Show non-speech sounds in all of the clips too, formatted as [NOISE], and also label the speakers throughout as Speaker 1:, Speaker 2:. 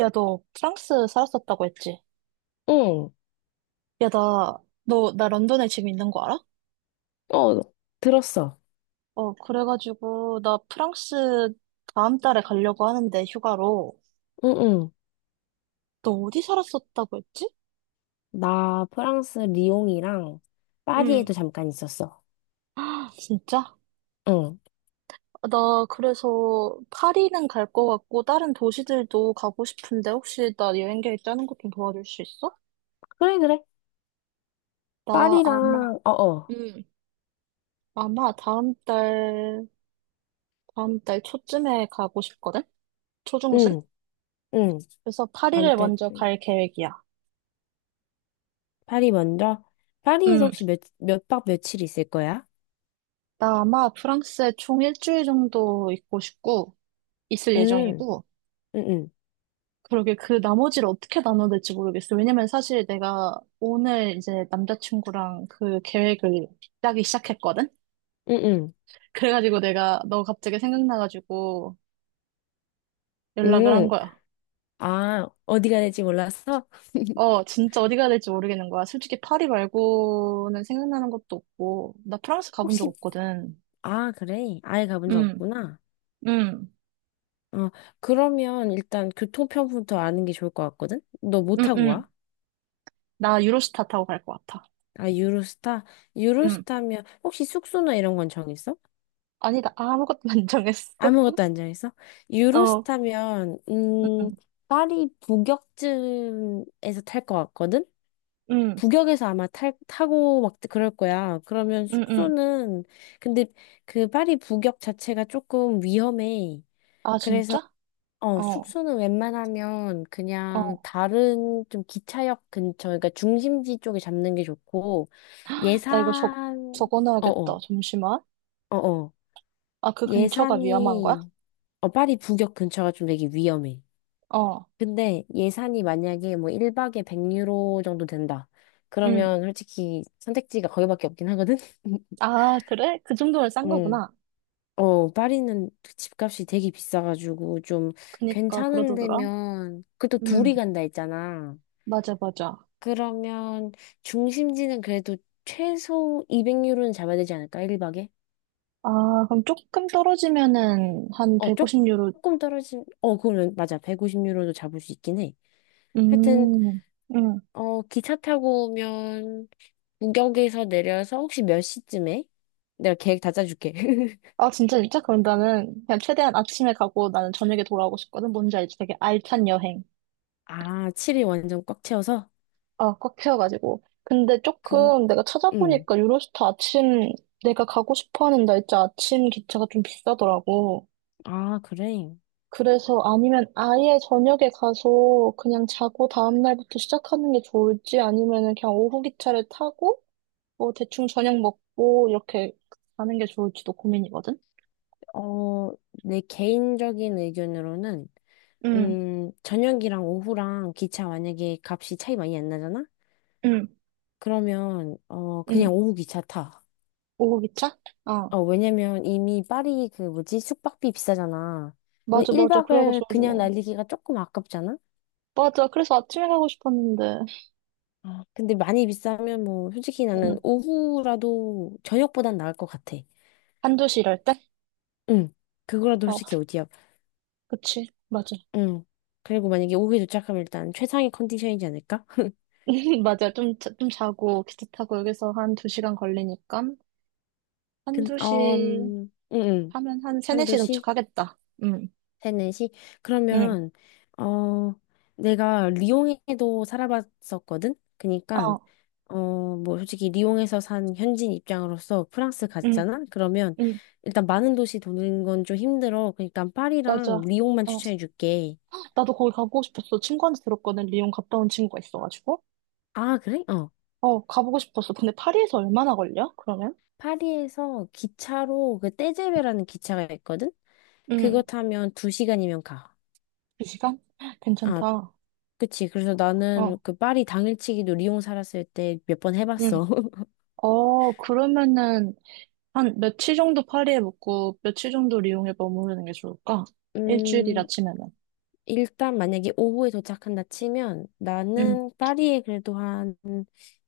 Speaker 1: 야, 너 프랑스 살았었다고 했지?
Speaker 2: 응,
Speaker 1: 야, 나, 너, 나 런던에 지금 있는 거 알아?
Speaker 2: 어, 들었어.
Speaker 1: 어, 그래가지고, 나 프랑스 다음 달에 가려고 하는데, 휴가로.
Speaker 2: 응, 응.
Speaker 1: 너 어디 살았었다고 했지?
Speaker 2: 나 프랑스 리옹이랑
Speaker 1: 응,
Speaker 2: 파리에도 잠깐 있었어.
Speaker 1: 진짜?
Speaker 2: 응.
Speaker 1: 나 그래서 파리는 갈 거 같고, 다른 도시들도 가고 싶은데, 혹시 나 여행 계획 짜는 것 좀 도와줄 수 있어?
Speaker 2: 그래, 그래.
Speaker 1: 나 아마,
Speaker 2: 파리랑, 어, 어.
Speaker 1: 응. 아마 다음 달, 다음 달 초쯤에 가고 싶거든? 초중순?
Speaker 2: 응, 응.
Speaker 1: 그래서
Speaker 2: 다음
Speaker 1: 파리를
Speaker 2: 달,
Speaker 1: 먼저 갈 계획이야.
Speaker 2: 파리 먼저? 파리에서 혹시
Speaker 1: 응,
Speaker 2: 몇 박 며칠 있을 거야?
Speaker 1: 나 아마 프랑스에 총 일주일 정도 있고 싶고, 있을
Speaker 2: 응,
Speaker 1: 예정이고,
Speaker 2: 응, 응,
Speaker 1: 그러게 그 나머지를 어떻게 나눠야 될지 모르겠어. 왜냐면 사실 내가 오늘 이제 남자친구랑 그 계획을 짜기 시작했거든?
Speaker 2: 응, 응.
Speaker 1: 그래가지고 내가 너 갑자기 생각나가지고 연락을 한
Speaker 2: 응.
Speaker 1: 거야.
Speaker 2: 아, 어디가 될지 몰랐어? [LAUGHS]
Speaker 1: 어, 진짜 어디 가야 될지 모르겠는 거야. 솔직히 파리 말고는 생각나는 것도 없고, 나 프랑스 가본 적
Speaker 2: 혹시,
Speaker 1: 없거든.
Speaker 2: 아, 그래. 아예 가본 적
Speaker 1: 응,
Speaker 2: 없구나.
Speaker 1: 응,
Speaker 2: 어, 그러면 일단 교통편부터 아는 게 좋을 것 같거든? 너 뭐
Speaker 1: 응,
Speaker 2: 타고
Speaker 1: 응.
Speaker 2: 와?
Speaker 1: 나 유로스타 타고 갈 것 같아.
Speaker 2: 아, 유로스타?
Speaker 1: 응.
Speaker 2: 유로스타면, 혹시 숙소나 이런 건 정했어?
Speaker 1: 아니다, 아무것도 안 정했어.
Speaker 2: 아무것도 안 정했어?
Speaker 1: 어,
Speaker 2: 유로스타면,
Speaker 1: 응,
Speaker 2: 파리 북역쯤에서 탈 것 같거든?
Speaker 1: 응,
Speaker 2: 북역에서 아마 타고 막 그럴 거야. 그러면
Speaker 1: 응, 응.
Speaker 2: 숙소는, 근데 그 파리 북역 자체가 조금 위험해.
Speaker 1: 아,
Speaker 2: 그래서,
Speaker 1: 진짜? 어,
Speaker 2: 숙소는 웬만하면 그냥
Speaker 1: 어.
Speaker 2: 다른 좀 기차역 근처, 그러니까 중심지 쪽에 잡는 게 좋고,
Speaker 1: 나 이거 적,
Speaker 2: 예산,
Speaker 1: 적어놔야겠다.
Speaker 2: 어어.
Speaker 1: 잠시만.
Speaker 2: 어어.
Speaker 1: 아, 그 근처가 위험한 거야?
Speaker 2: 예산이, 파리 북역 근처가 좀 되게 위험해.
Speaker 1: 어,
Speaker 2: 근데 예산이 만약에 뭐 1박에 100유로 정도 된다.
Speaker 1: 응.
Speaker 2: 그러면 솔직히 선택지가 거기밖에 없긴 하거든? [LAUGHS]
Speaker 1: 아, 그래? 그 정도면 싼
Speaker 2: 응.
Speaker 1: 거구나.
Speaker 2: 어, 파리는 집값이 되게 비싸가지고 좀
Speaker 1: 그니까,
Speaker 2: 괜찮은
Speaker 1: 그러더더라.
Speaker 2: 데면, 그또
Speaker 1: 응,
Speaker 2: 둘이 간다 했잖아.
Speaker 1: 맞아, 맞아.
Speaker 2: 그러면 중심지는 그래도 최소 200유로는 잡아야 되지 않을까? 1박에?
Speaker 1: 아, 그럼 조금 떨어지면은 한
Speaker 2: 어,
Speaker 1: 150유로,
Speaker 2: 조금 떨어진, 어, 그러면 맞아. 150유로도 잡을 수 있긴 해. 하여튼
Speaker 1: 음, 응.
Speaker 2: 기차 타고 오면 구격에서 내려서 혹시 몇 시쯤에? 내가 계획 다 짜줄게. [LAUGHS]
Speaker 1: 아, 진짜, 진짜? 그럼 나는 그냥 최대한 아침에 가고 나는 저녁에 돌아오고 싶거든. 뭔지 알지? 되게 알찬 여행.
Speaker 2: 아, 7일 완전 꽉 채워서?
Speaker 1: 아, 꽉 채워가지고. 근데
Speaker 2: 그럼,
Speaker 1: 조금 내가
Speaker 2: 음.
Speaker 1: 찾아보니까 유로스타 아침, 내가 가고 싶어 하는 날짜 아침 기차가 좀 비싸더라고.
Speaker 2: 아, 그래.
Speaker 1: 그래서 아니면 아예 저녁에 가서 그냥 자고 다음날부터 시작하는 게 좋을지 아니면은 그냥 오후 기차를 타고 뭐 대충 저녁 먹고 이렇게 가는 게 좋을지도 고민이거든?
Speaker 2: 어, 내 개인적인 의견으로는,
Speaker 1: 응,
Speaker 2: 저녁이랑 오후랑 기차 만약에 값이 차이 많이 안 나잖아?
Speaker 1: 응,
Speaker 2: 그러면,
Speaker 1: 응.
Speaker 2: 그냥 오후 기차 타.
Speaker 1: 오후 기차? 아,
Speaker 2: 어, 왜냐면 이미 파리 그 뭐지? 숙박비 비싸잖아. 근데
Speaker 1: 맞아, 맞아.
Speaker 2: 1박을
Speaker 1: 그래가지고.
Speaker 2: 그냥 날리기가 조금 아깝잖아?
Speaker 1: 맞아. 그래서 아침에 가고 싶었는데.
Speaker 2: 아, 근데 많이 비싸면 뭐 솔직히
Speaker 1: 응.
Speaker 2: 나는 오후라도 저녁보단 나을 것 같아.
Speaker 1: 한두 시 이럴 때?
Speaker 2: 응. 그거라도
Speaker 1: 어.
Speaker 2: 솔직히 어디야.
Speaker 1: 그치, 맞아.
Speaker 2: 응. 그리고 만약에 오후에 도착하면 일단 최상의 컨디션이지 않을까? [LAUGHS]
Speaker 1: [LAUGHS] 맞아. 좀, 좀 자고, 기차 타고 여기서 한 두 시간 걸리니까, 한두 시
Speaker 2: 응, 응.
Speaker 1: 하면 한 세네
Speaker 2: 한두
Speaker 1: 시
Speaker 2: 시?
Speaker 1: 도착하겠다. 응,
Speaker 2: 세네시.
Speaker 1: 응,
Speaker 2: 그러면 어 내가 리옹에도 살아봤었거든. 그니까
Speaker 1: 어,
Speaker 2: 어뭐 솔직히 리옹에서 산 현지인 입장으로서 프랑스
Speaker 1: 응,
Speaker 2: 가잖아. 그러면
Speaker 1: 응,
Speaker 2: 일단 많은 도시 도는 건 좀 힘들어. 그니까 파리랑
Speaker 1: 맞아.
Speaker 2: 리옹만
Speaker 1: 어,
Speaker 2: 추천해 줄게.
Speaker 1: 나도 거기 가보고 싶었어. 친구한테 들었거든. 리옹 갔다 온 친구가 있어가지고.
Speaker 2: 아, 그래? 어.
Speaker 1: 어, 가보고 싶었어. 근데 파리에서 얼마나 걸려? 그러면?
Speaker 2: 파리에서 기차로 그 떼제베라는 기차가 있거든. 그거
Speaker 1: 응,
Speaker 2: 타면 두시간이면 가.
Speaker 1: 두 시간? [GASPS]
Speaker 2: 아,
Speaker 1: 괜찮다.
Speaker 2: 그치. 그래서 나는
Speaker 1: 어,
Speaker 2: 그 파리 당일치기도 리옹 살았을 때 몇 번
Speaker 1: 응.
Speaker 2: 해봤어. [LAUGHS]
Speaker 1: 어, 그러면은, 한 며칠 정도 파리에 묵고, 며칠 정도 리옹에 머무르는 게 좋을까? 일주일이라
Speaker 2: 음,
Speaker 1: 치면.
Speaker 2: 일단 만약에 오후에 도착한다 치면
Speaker 1: 응,
Speaker 2: 나는 파리에 그래도 한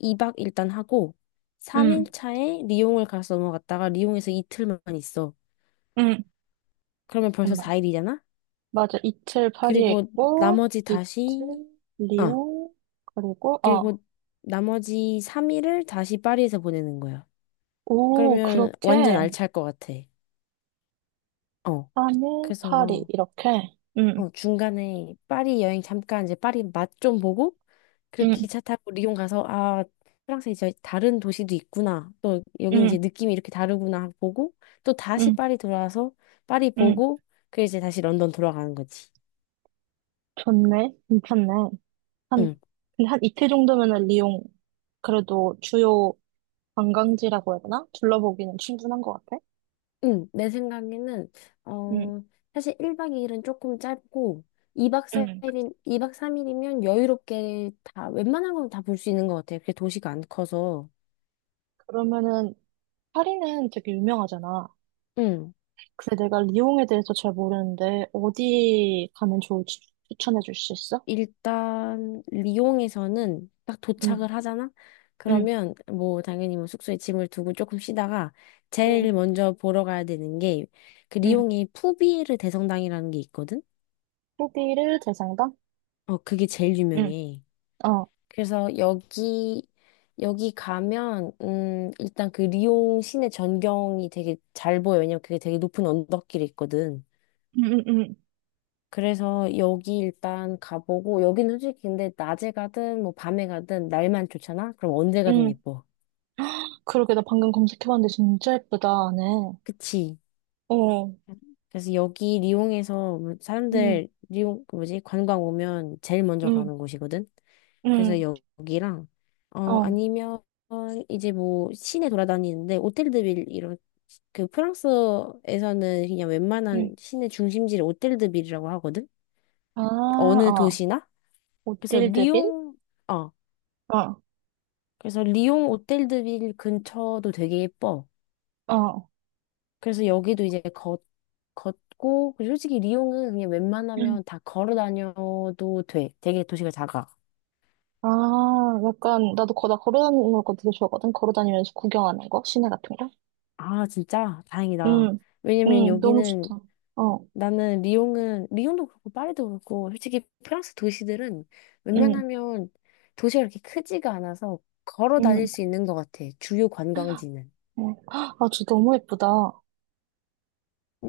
Speaker 2: 2박 일단 하고 3일
Speaker 1: 응,
Speaker 2: 차에 리옹을 가서 넘어갔다가 리옹에서 이틀만 있어.
Speaker 1: 응.
Speaker 2: 그러면 벌써
Speaker 1: 잠깐만.
Speaker 2: 4일이잖아?
Speaker 1: 맞아. 이틀 파리에
Speaker 2: 그리고
Speaker 1: 있고,
Speaker 2: 나머지
Speaker 1: 이틀
Speaker 2: 다시 아,
Speaker 1: 리옹, 그리고, 어,
Speaker 2: 그리고 나머지 3일을 다시 파리에서 보내는 거야.
Speaker 1: 오,
Speaker 2: 그러면 완전
Speaker 1: 그렇게,
Speaker 2: 알찰 것 같아. 어.
Speaker 1: 3일 파리,
Speaker 2: 그래서
Speaker 1: 이렇게. 응,
Speaker 2: 중간에 파리 여행 잠깐 이제 파리 맛 좀 보고 그리고
Speaker 1: 응,
Speaker 2: 기차 타고 리옹 가서 아 프랑스에 이제 다른 도시도 있구나 또 여기 이제
Speaker 1: 응,
Speaker 2: 느낌이 이렇게 다르구나 하고 보고 또 다시
Speaker 1: 응,
Speaker 2: 파리 돌아와서 파리
Speaker 1: 응.
Speaker 2: 보고 그 이제 다시 런던 돌아가는 거지.
Speaker 1: 좋네. 괜찮네. 한,
Speaker 2: 응.
Speaker 1: 근데 한 이틀 정도면은 리옹, 그래도 주요 관광지라고 해야 되나? 둘러보기는 충분한 것 같아.
Speaker 2: 응. 내 생각에는
Speaker 1: 응,
Speaker 2: 어 사실 1박 2일은 조금 짧고 2박
Speaker 1: 응.
Speaker 2: 4일이 이박 3일이면 여유롭게 다 웬만한 건 다 볼 수 있는 것 같아요. 그게 도시가 안 커서.
Speaker 1: 그러면은, 파리는 되게 유명하잖아.
Speaker 2: 응.
Speaker 1: 그래, 내가 리옹에 대해서 잘 모르는데, 어디 가면 좋을지 추천해 줄 수 있어?
Speaker 2: 일단 리옹에서는 딱
Speaker 1: 응,
Speaker 2: 도착을 하잖아?
Speaker 1: 응,
Speaker 2: 그러면 뭐 당연히 뭐 숙소에 짐을 두고 조금 쉬다가
Speaker 1: 응,
Speaker 2: 제일 먼저 보러 가야 되는 게 그
Speaker 1: 응.
Speaker 2: 리옹에 푸비에르 대성당이라는 게 있거든?
Speaker 1: 후기를 대상당?
Speaker 2: 어, 그게 제일
Speaker 1: 응,
Speaker 2: 유명해.
Speaker 1: 어.
Speaker 2: 그래서 여기 가면 일단 그 리옹 시내 전경이 되게 잘 보여. 왜냐면 그게 되게 높은 언덕길이 있거든.
Speaker 1: 응, 응, 응,
Speaker 2: 그래서 여기 일단 가보고 여기는 솔직히 근데 낮에 가든 뭐 밤에 가든 날만 좋잖아? 그럼 언제 가든
Speaker 1: 응.
Speaker 2: 예뻐.
Speaker 1: 그러게, 나 방금 검색해봤는데 진짜 예쁘다, 안에.
Speaker 2: 그치?
Speaker 1: 어,
Speaker 2: 그래서 여기 리옹에서 뭐
Speaker 1: 응,
Speaker 2: 사람들 리옹 그 뭐지? 관광 오면 제일 먼저
Speaker 1: 응,
Speaker 2: 가는 곳이거든. 그래서
Speaker 1: 응,
Speaker 2: 여기랑
Speaker 1: 어,
Speaker 2: 아니면 이제 뭐 시내 돌아다니는데 오텔드빌 이런 그 프랑스에서는 그냥
Speaker 1: 응.
Speaker 2: 웬만한 시내 중심지를 오텔드빌이라고 하거든.
Speaker 1: 아,
Speaker 2: 어느
Speaker 1: 어.
Speaker 2: 도시나? 그래서
Speaker 1: 오딜드빌?
Speaker 2: 리옹 어.
Speaker 1: 어,
Speaker 2: 그래서 리옹 오텔드빌 근처도 되게 예뻐.
Speaker 1: 어.
Speaker 2: 그래서 여기도 이제 걷고, 그리고 솔직히 리옹은 그냥
Speaker 1: 응.
Speaker 2: 웬만하면 다 걸어 다녀도 돼. 되게 도시가 작아.
Speaker 1: 아, 약간, 나 걸어다니는 거 되게 좋아하거든? 걸어다니면서 구경하는 거? 시내 같은 거?
Speaker 2: 아, 진짜? 다행이다.
Speaker 1: 응,
Speaker 2: 왜냐면
Speaker 1: 응, 너무
Speaker 2: 여기는
Speaker 1: 좋다. 어.
Speaker 2: 나는 리옹은, 리옹도 그렇고 파리도 그렇고, 솔직히 프랑스 도시들은
Speaker 1: 응,
Speaker 2: 웬만하면 도시가 그렇게 크지가 않아서 걸어 다닐
Speaker 1: 응.
Speaker 2: 수 있는 것 같아. 주요 관광지는.
Speaker 1: 어. 아, 저 너무 예쁘다.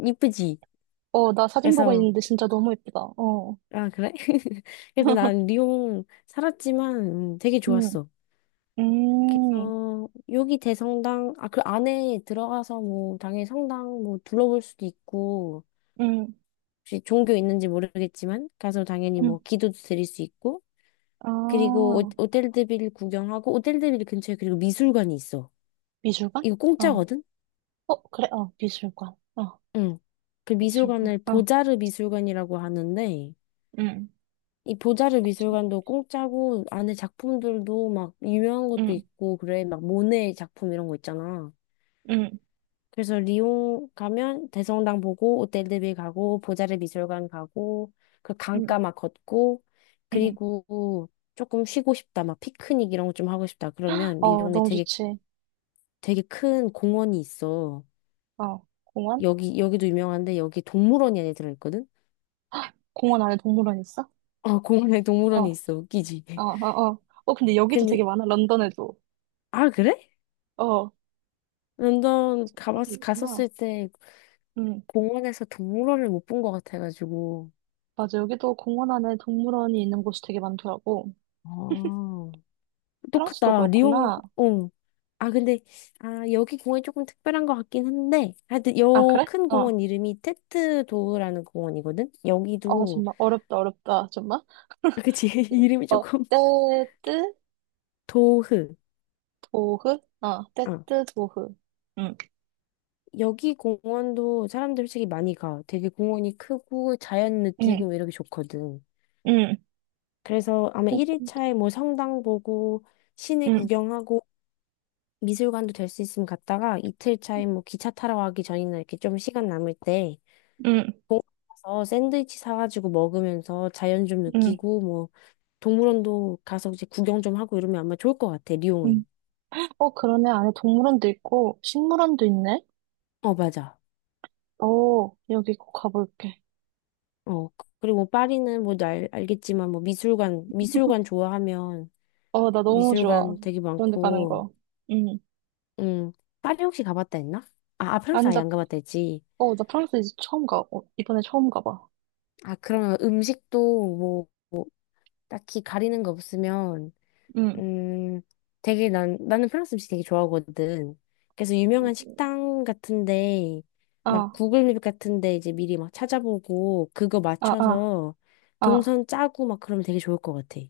Speaker 2: 이쁘지?
Speaker 1: 어, 나 사진 보고
Speaker 2: 그래서
Speaker 1: 있는데 진짜 너무 예쁘다. 어.
Speaker 2: 아, 그래? [LAUGHS] 그래서 난
Speaker 1: [LAUGHS]
Speaker 2: 리옹 살았지만 되게
Speaker 1: 응,
Speaker 2: 좋았어.
Speaker 1: 음,
Speaker 2: 그래서 여기 대성당, 아, 그 안에 들어가서 뭐 당연히 성당 뭐 둘러볼 수도 있고,
Speaker 1: 응,
Speaker 2: 혹시 종교 있는지 모르겠지만, 가서 당연히
Speaker 1: 응.
Speaker 2: 뭐 기도도 드릴 수 있고, 그리고
Speaker 1: 아,
Speaker 2: 오텔드빌 구경하고, 오텔드빌 근처에 그리고 미술관이 있어.
Speaker 1: 미술관?
Speaker 2: 이거
Speaker 1: 어.
Speaker 2: 공짜거든?
Speaker 1: 어, 그래, 어, 미술관. 어,
Speaker 2: 응. 그
Speaker 1: 미술관.
Speaker 2: 미술관을
Speaker 1: 어,
Speaker 2: 보자르 미술관이라고 하는데,
Speaker 1: 응,
Speaker 2: 이 보자르 미술관도 공짜고 안에 작품들도 막 유명한 것도
Speaker 1: 응,
Speaker 2: 있고 그래 막 모네 작품 이런 거 있잖아.
Speaker 1: 응,
Speaker 2: 그래서 리옹 가면 대성당 보고 오텔드빌 가고 보자르 미술관 가고 그
Speaker 1: 응,
Speaker 2: 강가 막 걷고
Speaker 1: 응.
Speaker 2: 그리고 조금 쉬고 싶다 막 피크닉 이런 거 좀 하고 싶다 그러면
Speaker 1: 어,
Speaker 2: 리옹에
Speaker 1: 너무
Speaker 2: 되게
Speaker 1: 좋지.
Speaker 2: 되게 큰 공원이 있어.
Speaker 1: 어, 공원?
Speaker 2: 여기도 유명한데 여기 동물원이 안에 들어있거든.
Speaker 1: 공원 안에 동물원 있어?
Speaker 2: 아 공원에
Speaker 1: 어, 어,
Speaker 2: 동물원이 있어 웃기지. [LAUGHS]
Speaker 1: 어, 어. 어, 근데 여기도
Speaker 2: 근데
Speaker 1: 되게 많아, 런던에도.
Speaker 2: 아 그래?
Speaker 1: 어,
Speaker 2: 런던
Speaker 1: 그런 게 있구나.
Speaker 2: 갔었을 때
Speaker 1: 응.
Speaker 2: 공원에서 동물원을 못 본 것 같아가지고.
Speaker 1: 맞아, 여기도 공원 안에 동물원이 있는 곳이 되게 많더라고.
Speaker 2: 아,
Speaker 1: 프랑스도
Speaker 2: 똑같다. 리옹,
Speaker 1: 그렇구나.
Speaker 2: 어. 아, 근데, 아, 여기 공원이 조금 특별한 것 같긴 한데, 하여튼,
Speaker 1: 아,
Speaker 2: 요
Speaker 1: 그래?
Speaker 2: 큰
Speaker 1: 어.
Speaker 2: 공원 이름이 테트 도흐라는 공원이거든?
Speaker 1: 어,
Speaker 2: 여기도,
Speaker 1: 정말 어렵다, 어렵다, 정말.
Speaker 2: 아, 그치, [LAUGHS] 이름이
Speaker 1: 어,
Speaker 2: 조금,
Speaker 1: 떼뜨
Speaker 2: 도흐.
Speaker 1: 도흐? 어,
Speaker 2: 어.
Speaker 1: 떼뜨 도흐. 응,
Speaker 2: 여기 공원도 사람들 솔직히 많이 가. 되게 공원이 크고, 자연
Speaker 1: 응,
Speaker 2: 느끼고, 이렇게 좋거든.
Speaker 1: 응,
Speaker 2: 그래서 아마
Speaker 1: 떼뜨,
Speaker 2: 1일차에 뭐 성당 보고, 시내
Speaker 1: 응,
Speaker 2: 구경하고, 미술관도 될 수 있으면 갔다가 이틀 차에 뭐 기차 타러 가기 전이나 이렇게 좀 시간 남을 때
Speaker 1: 응,
Speaker 2: 공원 가서 샌드위치 사가지고 먹으면서 자연 좀
Speaker 1: 응,
Speaker 2: 느끼고 뭐 동물원도 가서 이제 구경 좀 하고 이러면 아마 좋을 것 같아,
Speaker 1: 응.
Speaker 2: 리옹은.
Speaker 1: 어, 그러네. 안에 동물원도 있고, 식물원도 있네.
Speaker 2: 어, 맞아.
Speaker 1: 오, 여기 꼭 가볼게.
Speaker 2: 어, 그리고 뭐 파리는 뭐 알겠지만 뭐 미술관 좋아하면
Speaker 1: 어, 나 너무 좋아.
Speaker 2: 미술관 되게
Speaker 1: 그런 데 가는
Speaker 2: 많고,
Speaker 1: 거. 응.
Speaker 2: 음, 파리 혹시 가봤다 했나? 아, 아 프랑스
Speaker 1: 아니,
Speaker 2: 아예
Speaker 1: 나,
Speaker 2: 안 가봤다 했지.
Speaker 1: 어, 나 프랑스 이제 처음 가. 어, 이번에 처음 가봐.
Speaker 2: 아, 그러면 음식도 뭐 딱히 가리는 거 없으면
Speaker 1: 응.
Speaker 2: 음, 되게 나는 프랑스 음식 되게 좋아하거든. 그래서 유명한 식당 같은데, 막
Speaker 1: 아,
Speaker 2: 구글 맵 같은데 이제 미리 막 찾아보고, 그거
Speaker 1: 아, 아.
Speaker 2: 맞춰서
Speaker 1: 아,
Speaker 2: 동선 짜고 막 그러면 되게 좋을 것 같아.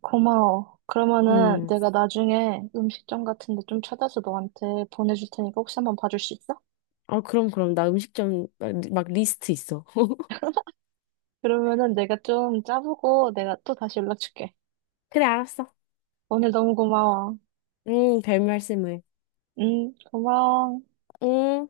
Speaker 1: 고마워. 그러면은
Speaker 2: 음,
Speaker 1: 내가 나중에 음식점 같은 데 좀 찾아서 너한테 보내줄 테니까 혹시 한번 봐줄 수 있어?
Speaker 2: 어, 그럼, 그럼. 나 음식점 막 리스트 있어. [LAUGHS]
Speaker 1: 그러면은 내가 좀 짜보고 내가 또 다시 연락 줄게.
Speaker 2: 그래, 알았어.
Speaker 1: 오늘 너무 고마워.
Speaker 2: 별 말씀을.
Speaker 1: 응, 고마워.
Speaker 2: 음.